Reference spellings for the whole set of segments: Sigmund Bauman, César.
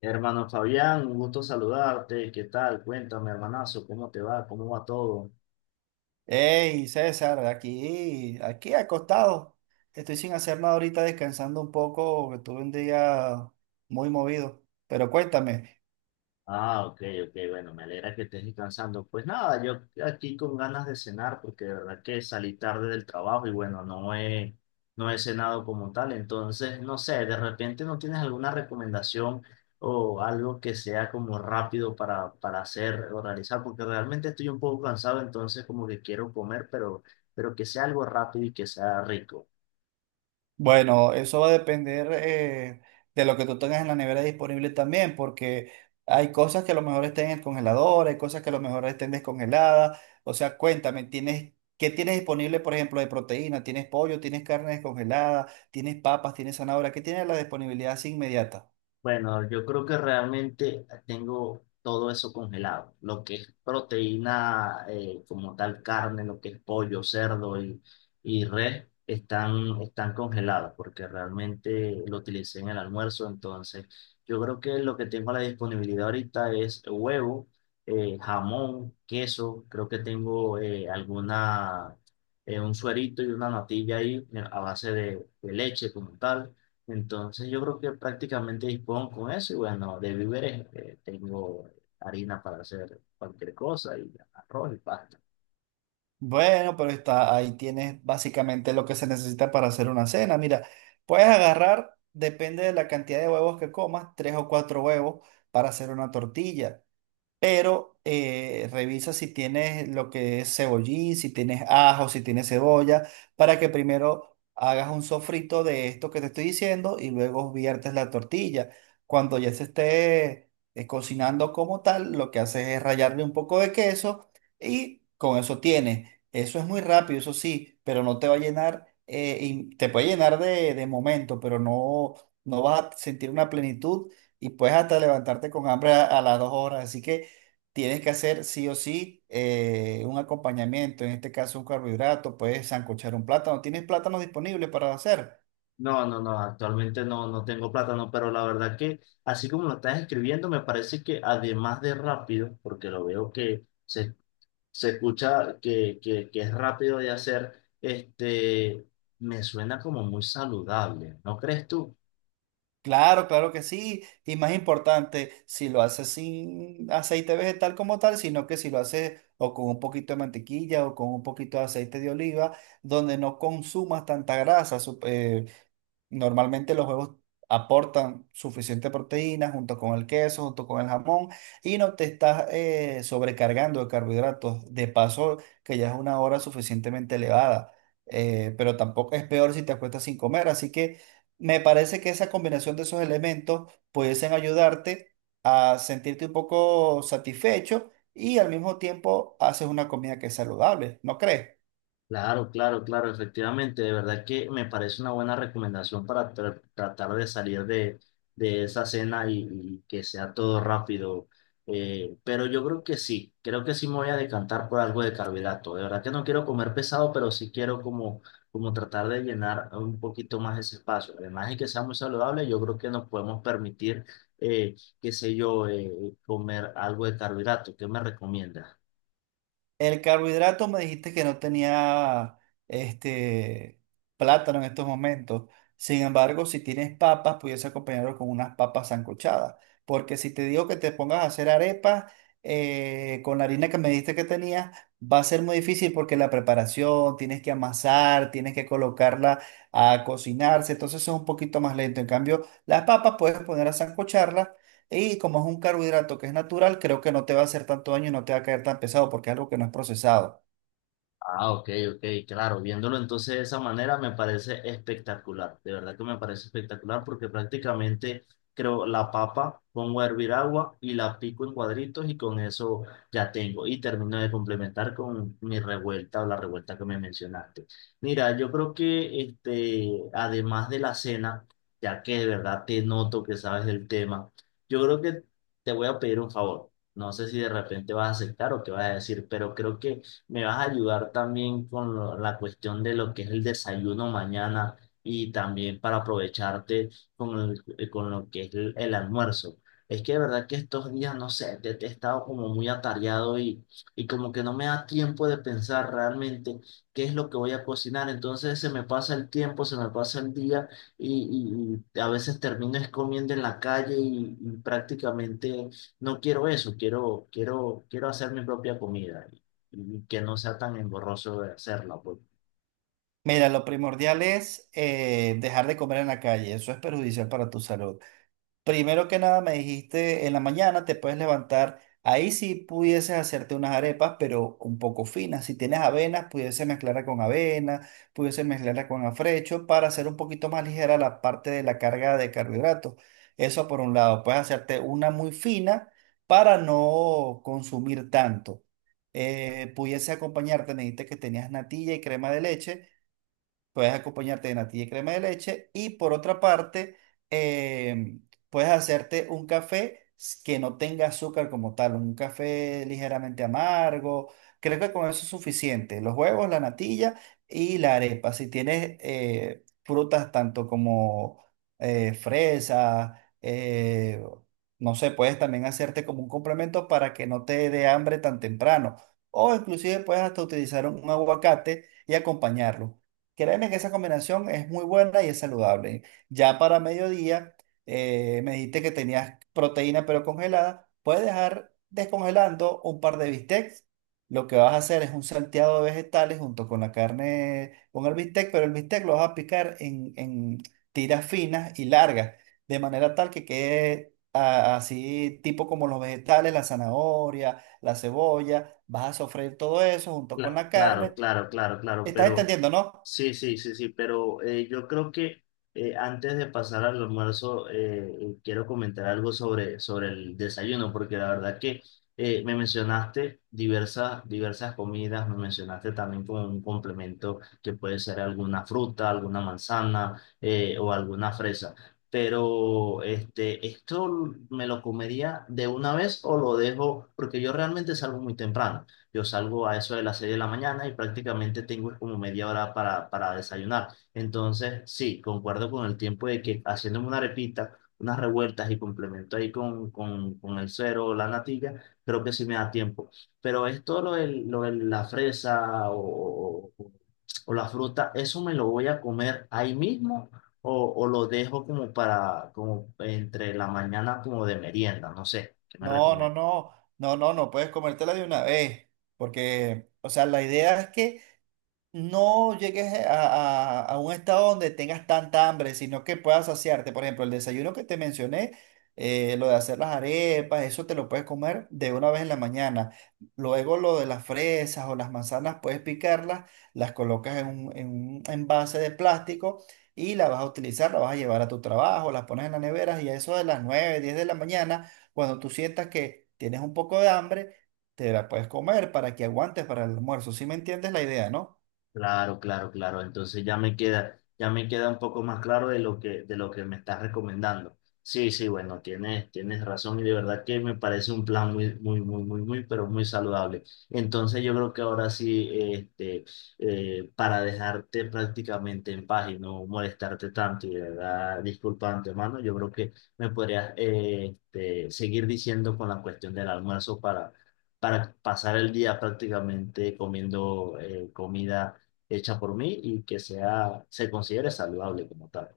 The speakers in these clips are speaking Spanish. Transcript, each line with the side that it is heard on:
left: Hermano Fabián, un gusto saludarte. ¿Qué tal? Cuéntame, hermanazo, ¿cómo te va? ¿Cómo va todo?
right: Hey, César, aquí acostado. Estoy sin hacer nada ahorita, descansando un poco, que tuve un día muy movido. Pero cuéntame.
left: Ah, ok, ok, bueno, me alegra que estés descansando. Pues nada, yo aquí con ganas de cenar porque de verdad que salí tarde del trabajo y bueno, no he cenado como tal. Entonces, no sé, de repente no tienes alguna recomendación o algo que sea como rápido para hacer o realizar, porque realmente estoy un poco cansado, entonces como que quiero comer, pero que sea algo rápido y que sea rico.
right: Bueno, eso va a depender de lo que tú tengas en la nevera disponible también, porque hay cosas que a lo mejor estén en el congelador, hay cosas que a lo mejor estén descongeladas. O sea, cuéntame, ¿tienes, qué tienes disponible, por ejemplo, de proteína? ¿Tienes pollo? ¿Tienes carne descongelada? ¿Tienes papas? ¿Tienes zanahoria? ¿Qué tienes la disponibilidad así inmediata?
left: Bueno, yo creo que realmente tengo todo eso congelado, lo que es proteína como tal carne, lo que es pollo, y res, están congelados porque realmente lo utilicé en el almuerzo, entonces yo creo que lo que tengo a la disponibilidad ahorita es huevo, jamón, queso, creo que tengo un suerito y una natilla ahí a base de leche como tal. Entonces yo creo que prácticamente dispongo con eso y bueno, de víveres tengo harina para hacer cualquier cosa y arroz y pasta.
right: Bueno, pero está, ahí tienes básicamente lo que se necesita para hacer una cena. Mira, puedes agarrar, depende de la cantidad de huevos que comas, tres o cuatro huevos para hacer una tortilla pero revisa si tienes lo que es cebollín, si tienes ajo, si tienes cebolla, para que primero hagas un sofrito de esto que te estoy diciendo y luego viertes la tortilla. Cuando ya se esté cocinando como tal, lo que haces es rallarle un poco de queso y con eso tienes. Eso es muy rápido, eso sí, pero no te va a llenar, y te puede llenar de momento, pero no, no vas a sentir una plenitud y puedes hasta levantarte con hambre a las dos horas. Así que tienes que hacer sí o sí un acompañamiento, en este caso un carbohidrato, puedes sancochar un plátano. ¿Tienes plátano disponible para hacer?
left: No, no, no, actualmente no, no tengo plátano, pero la verdad que así como lo estás escribiendo, me parece que además de rápido, porque lo veo se escucha que es rápido de hacer, este, me suena como muy saludable, ¿no crees tú?
right: Claro, claro que sí. Y más importante, si lo haces sin aceite vegetal como tal, sino que si lo haces o con un poquito de mantequilla o con un poquito de aceite de oliva, donde no consumas tanta grasa. Normalmente los huevos aportan suficiente proteína junto con el queso, junto con el jamón y no te estás sobrecargando de carbohidratos. De paso, que ya es una hora suficientemente elevada, pero tampoco es peor si te acuestas sin comer. Así que me parece que esa combinación de esos elementos pudiesen ayudarte a sentirte un poco satisfecho y al mismo tiempo haces una comida que es saludable, ¿no crees?
left: Claro, claro, claro, efectivamente, de verdad que me parece una buena recomendación para tratar de salir de esa cena y que sea todo rápido. Pero yo creo que sí me voy a decantar por algo de carbohidrato. De verdad que no quiero comer pesado, pero sí quiero como, como tratar de llenar un poquito más ese espacio. Además de que sea muy saludable, yo creo que nos podemos permitir, eh, qué sé yo, comer algo de carbohidrato. ¿Qué me recomiendas?
right: El carbohidrato me dijiste que no tenía este plátano en estos momentos. Sin embargo, si tienes papas, pudiese acompañarlo con unas papas sancochadas. Porque si te digo que te pongas a hacer arepas con la harina que me dijiste que tenías, va a ser muy difícil porque la preparación, tienes que amasar, tienes que colocarla a cocinarse, entonces es un poquito más lento. En cambio, las papas puedes poner a sancocharlas y como es un carbohidrato que es natural, creo que no te va a hacer tanto daño y no te va a caer tan pesado porque es algo que no es procesado.
left: Ah, ok, ok, claro, viéndolo entonces de esa manera me parece espectacular, de verdad que me parece espectacular porque prácticamente creo la papa, pongo a hervir agua y la pico en cuadritos y con eso ya tengo y termino de complementar con mi revuelta o la revuelta que me mencionaste. Mira, yo creo que este, además de la cena, ya que de verdad te noto que sabes del tema, yo creo que te voy a pedir un favor, no sé si de repente vas a aceptar o qué vas a decir, pero creo que me vas a ayudar también con la cuestión de lo que es el desayuno mañana y también para aprovecharte con, con lo que es el almuerzo. Es que de verdad que estos días, no sé, te he estado como muy atareado y como que no me da tiempo de pensar realmente qué es lo que voy a cocinar. Entonces se me pasa el tiempo, se me pasa el día y, y a veces termino es comiendo en la calle y prácticamente no quiero eso, quiero, quiero, quiero hacer mi propia comida y que no sea tan engorroso de hacerla, pues.
right: Mira, lo primordial es dejar de comer en la calle. Eso es perjudicial para tu salud. Primero que nada, me dijiste en la mañana te puedes levantar. Ahí sí pudieses hacerte unas arepas, pero un poco finas. Si tienes avenas, pudiese mezclarla con avena, pudiese mezclarla con afrecho para hacer un poquito más ligera la parte de la carga de carbohidratos. Eso por un lado, puedes hacerte una muy fina para no consumir tanto. Pudiese acompañarte, me dijiste que tenías natilla y crema de leche. Puedes acompañarte de natilla y crema de leche. Y por otra parte, puedes hacerte un café que no tenga azúcar como tal, un café ligeramente amargo. Creo que con eso es suficiente. Los huevos, la natilla y la arepa. Si tienes frutas tanto como fresa, no sé, puedes también hacerte como un complemento para que no te dé hambre tan temprano. O inclusive puedes hasta utilizar un aguacate y acompañarlo. Créeme que esa combinación es muy buena y es saludable. Ya para mediodía, me dijiste que tenías proteína pero congelada. Puedes dejar descongelando un par de bistecs. Lo que vas a hacer es un salteado de vegetales junto con la carne, con el bistec, pero el bistec lo vas a picar en tiras finas y largas, de manera tal que quede ah, así, tipo como los vegetales, la zanahoria, la cebolla. Vas a sofreír todo eso junto con la
left: Claro,
right: carne.
left: claro, claro, claro,
right: ¿Estás
left: pero
right: entendiendo, no?
left: sí, sí, sí, sí, pero yo creo que antes de pasar al almuerzo quiero comentar algo sobre, sobre el desayuno, porque la verdad que me mencionaste diversas, diversas comidas, me mencionaste también como un complemento que puede ser alguna fruta, alguna manzana o alguna fresa, pero este, ¿esto me lo comería de una vez o lo dejo? Porque yo realmente salgo muy temprano. Yo salgo a eso de las 6 de la mañana y prácticamente tengo como media hora para desayunar. Entonces, sí, concuerdo con el tiempo de que haciéndome una arepita, unas revueltas y complemento ahí con, con el cero o la natilla, creo que sí me da tiempo. Pero esto, lo de la fresa o la fruta, ¿eso me lo voy a comer ahí mismo o lo dejo como para, como entre la mañana como de merienda? No sé, ¿qué me
right: No, no,
left: recomiendas?
right: no, no, no, no puedes comértela de una vez, porque, o sea, la idea es que no llegues a, a un estado donde tengas tanta hambre, sino que puedas saciarte. Por ejemplo, el desayuno que te mencioné, lo de hacer las arepas, eso te lo puedes comer de una vez en la mañana. Luego lo de las fresas o las manzanas, puedes picarlas, las colocas en un envase de plástico y la vas a utilizar, la vas a llevar a tu trabajo, las pones en la nevera y a eso de las 9 10 de la mañana, cuando tú sientas que tienes un poco de hambre, te la puedes comer para que aguantes para el almuerzo. ¿Sí me entiendes la idea, no?
left: Claro, claro, claro. Entonces ya me queda un poco más claro de lo que me estás recomendando. Sí, sí, bueno, tienes, tienes razón y de verdad que me parece un plan muy, muy, muy, muy, muy, pero muy saludable. Entonces yo creo que ahora sí, este, para dejarte prácticamente en paz y no molestarte tanto y de verdad, disculpa de antemano, yo creo que me podrías, este, seguir diciendo con la cuestión del almuerzo para pasar el día prácticamente comiendo comida hecha por mí y que sea, se considere saludable como tal.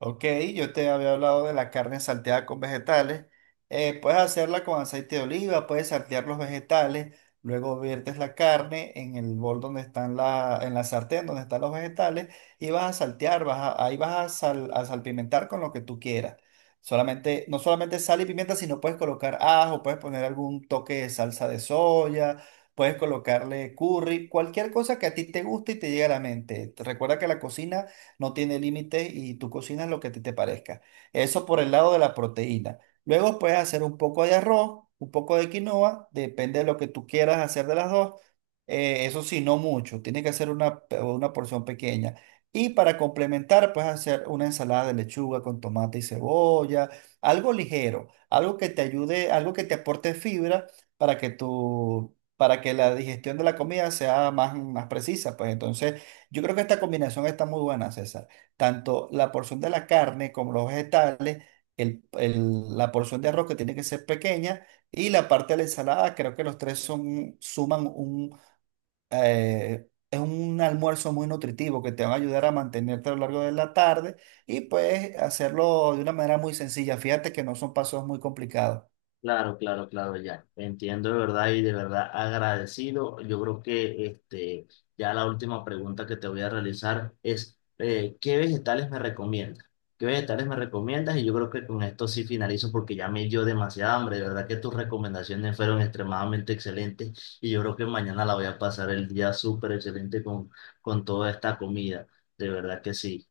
right: Ok, yo te había hablado de la carne salteada con vegetales. Puedes hacerla con aceite de oliva, puedes saltear los vegetales, luego viertes la carne en el bol donde están la, en la sartén donde están los vegetales y vas a saltear, ahí vas a, a salpimentar con lo que tú quieras. Solamente, no solamente sal y pimienta, sino puedes colocar ajo, puedes poner algún toque de salsa de soya, puedes colocarle curry, cualquier cosa que a ti te guste y te llegue a la mente. Recuerda que la cocina no tiene límite y tú cocinas lo que a ti te parezca. Eso por el lado de la proteína. Luego puedes hacer un poco de arroz, un poco de quinoa, depende de lo que tú quieras hacer de las dos. Eso sí, no mucho, tiene que ser una, una porción pequeña. Y para complementar, puedes hacer una ensalada de lechuga con tomate y cebolla, algo ligero, algo que te ayude, algo que te aporte fibra para que tu, para que la digestión de la comida sea más, más precisa. Pues entonces, yo creo que esta combinación está muy buena, César. Tanto la porción de la carne como los vegetales, la porción de arroz que tiene que ser pequeña y la parte de la ensalada, creo que los tres son, suman un, es un almuerzo muy nutritivo que te van a ayudar a mantenerte a lo largo de la tarde y puedes hacerlo de una manera muy sencilla. Fíjate que no son pasos muy complicados.
left: Claro, claro, claro, ya. Entiendo de verdad y de verdad agradecido. Yo creo que este, ya la última pregunta que te voy a realizar es, ¿qué vegetales me recomiendas? ¿Qué vegetales me recomiendas? Y yo creo que con esto sí finalizo porque ya me dio demasiada hambre. De verdad que tus recomendaciones fueron extremadamente excelentes y yo creo que mañana la voy a pasar el día súper excelente con toda esta comida. De verdad que sí.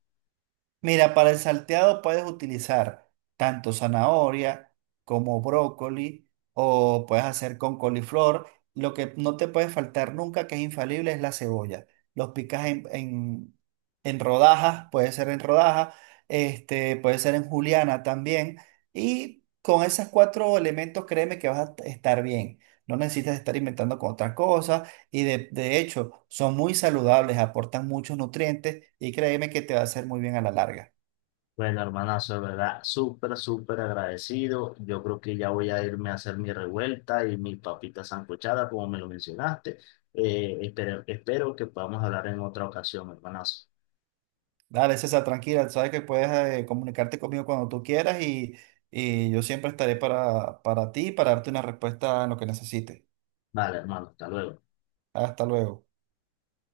right: Mira, para el salteado puedes utilizar tanto zanahoria como brócoli o puedes hacer con coliflor. Lo que no te puede faltar nunca, que es infalible, es la cebolla. Los picas en rodajas, puede ser en rodajas, este, puede ser en juliana también. Y con esos cuatro elementos, créeme que vas a estar bien. No necesitas estar inventando con otras cosas y de hecho, son muy saludables, aportan muchos nutrientes y créeme que te va a hacer muy bien a la larga.
left: Bueno, hermanazo, de verdad, súper, súper agradecido. Yo creo que ya voy a irme a hacer mi revuelta y mi papita sancochada como me lo mencionaste. Espero, espero que podamos hablar en otra ocasión, hermanazo.
right: Dale, César, tranquila, sabes que puedes comunicarte conmigo cuando tú quieras y yo siempre estaré para ti y para darte una respuesta en lo que necesites.
left: Vale, hermano, hasta luego.
right: Hasta luego.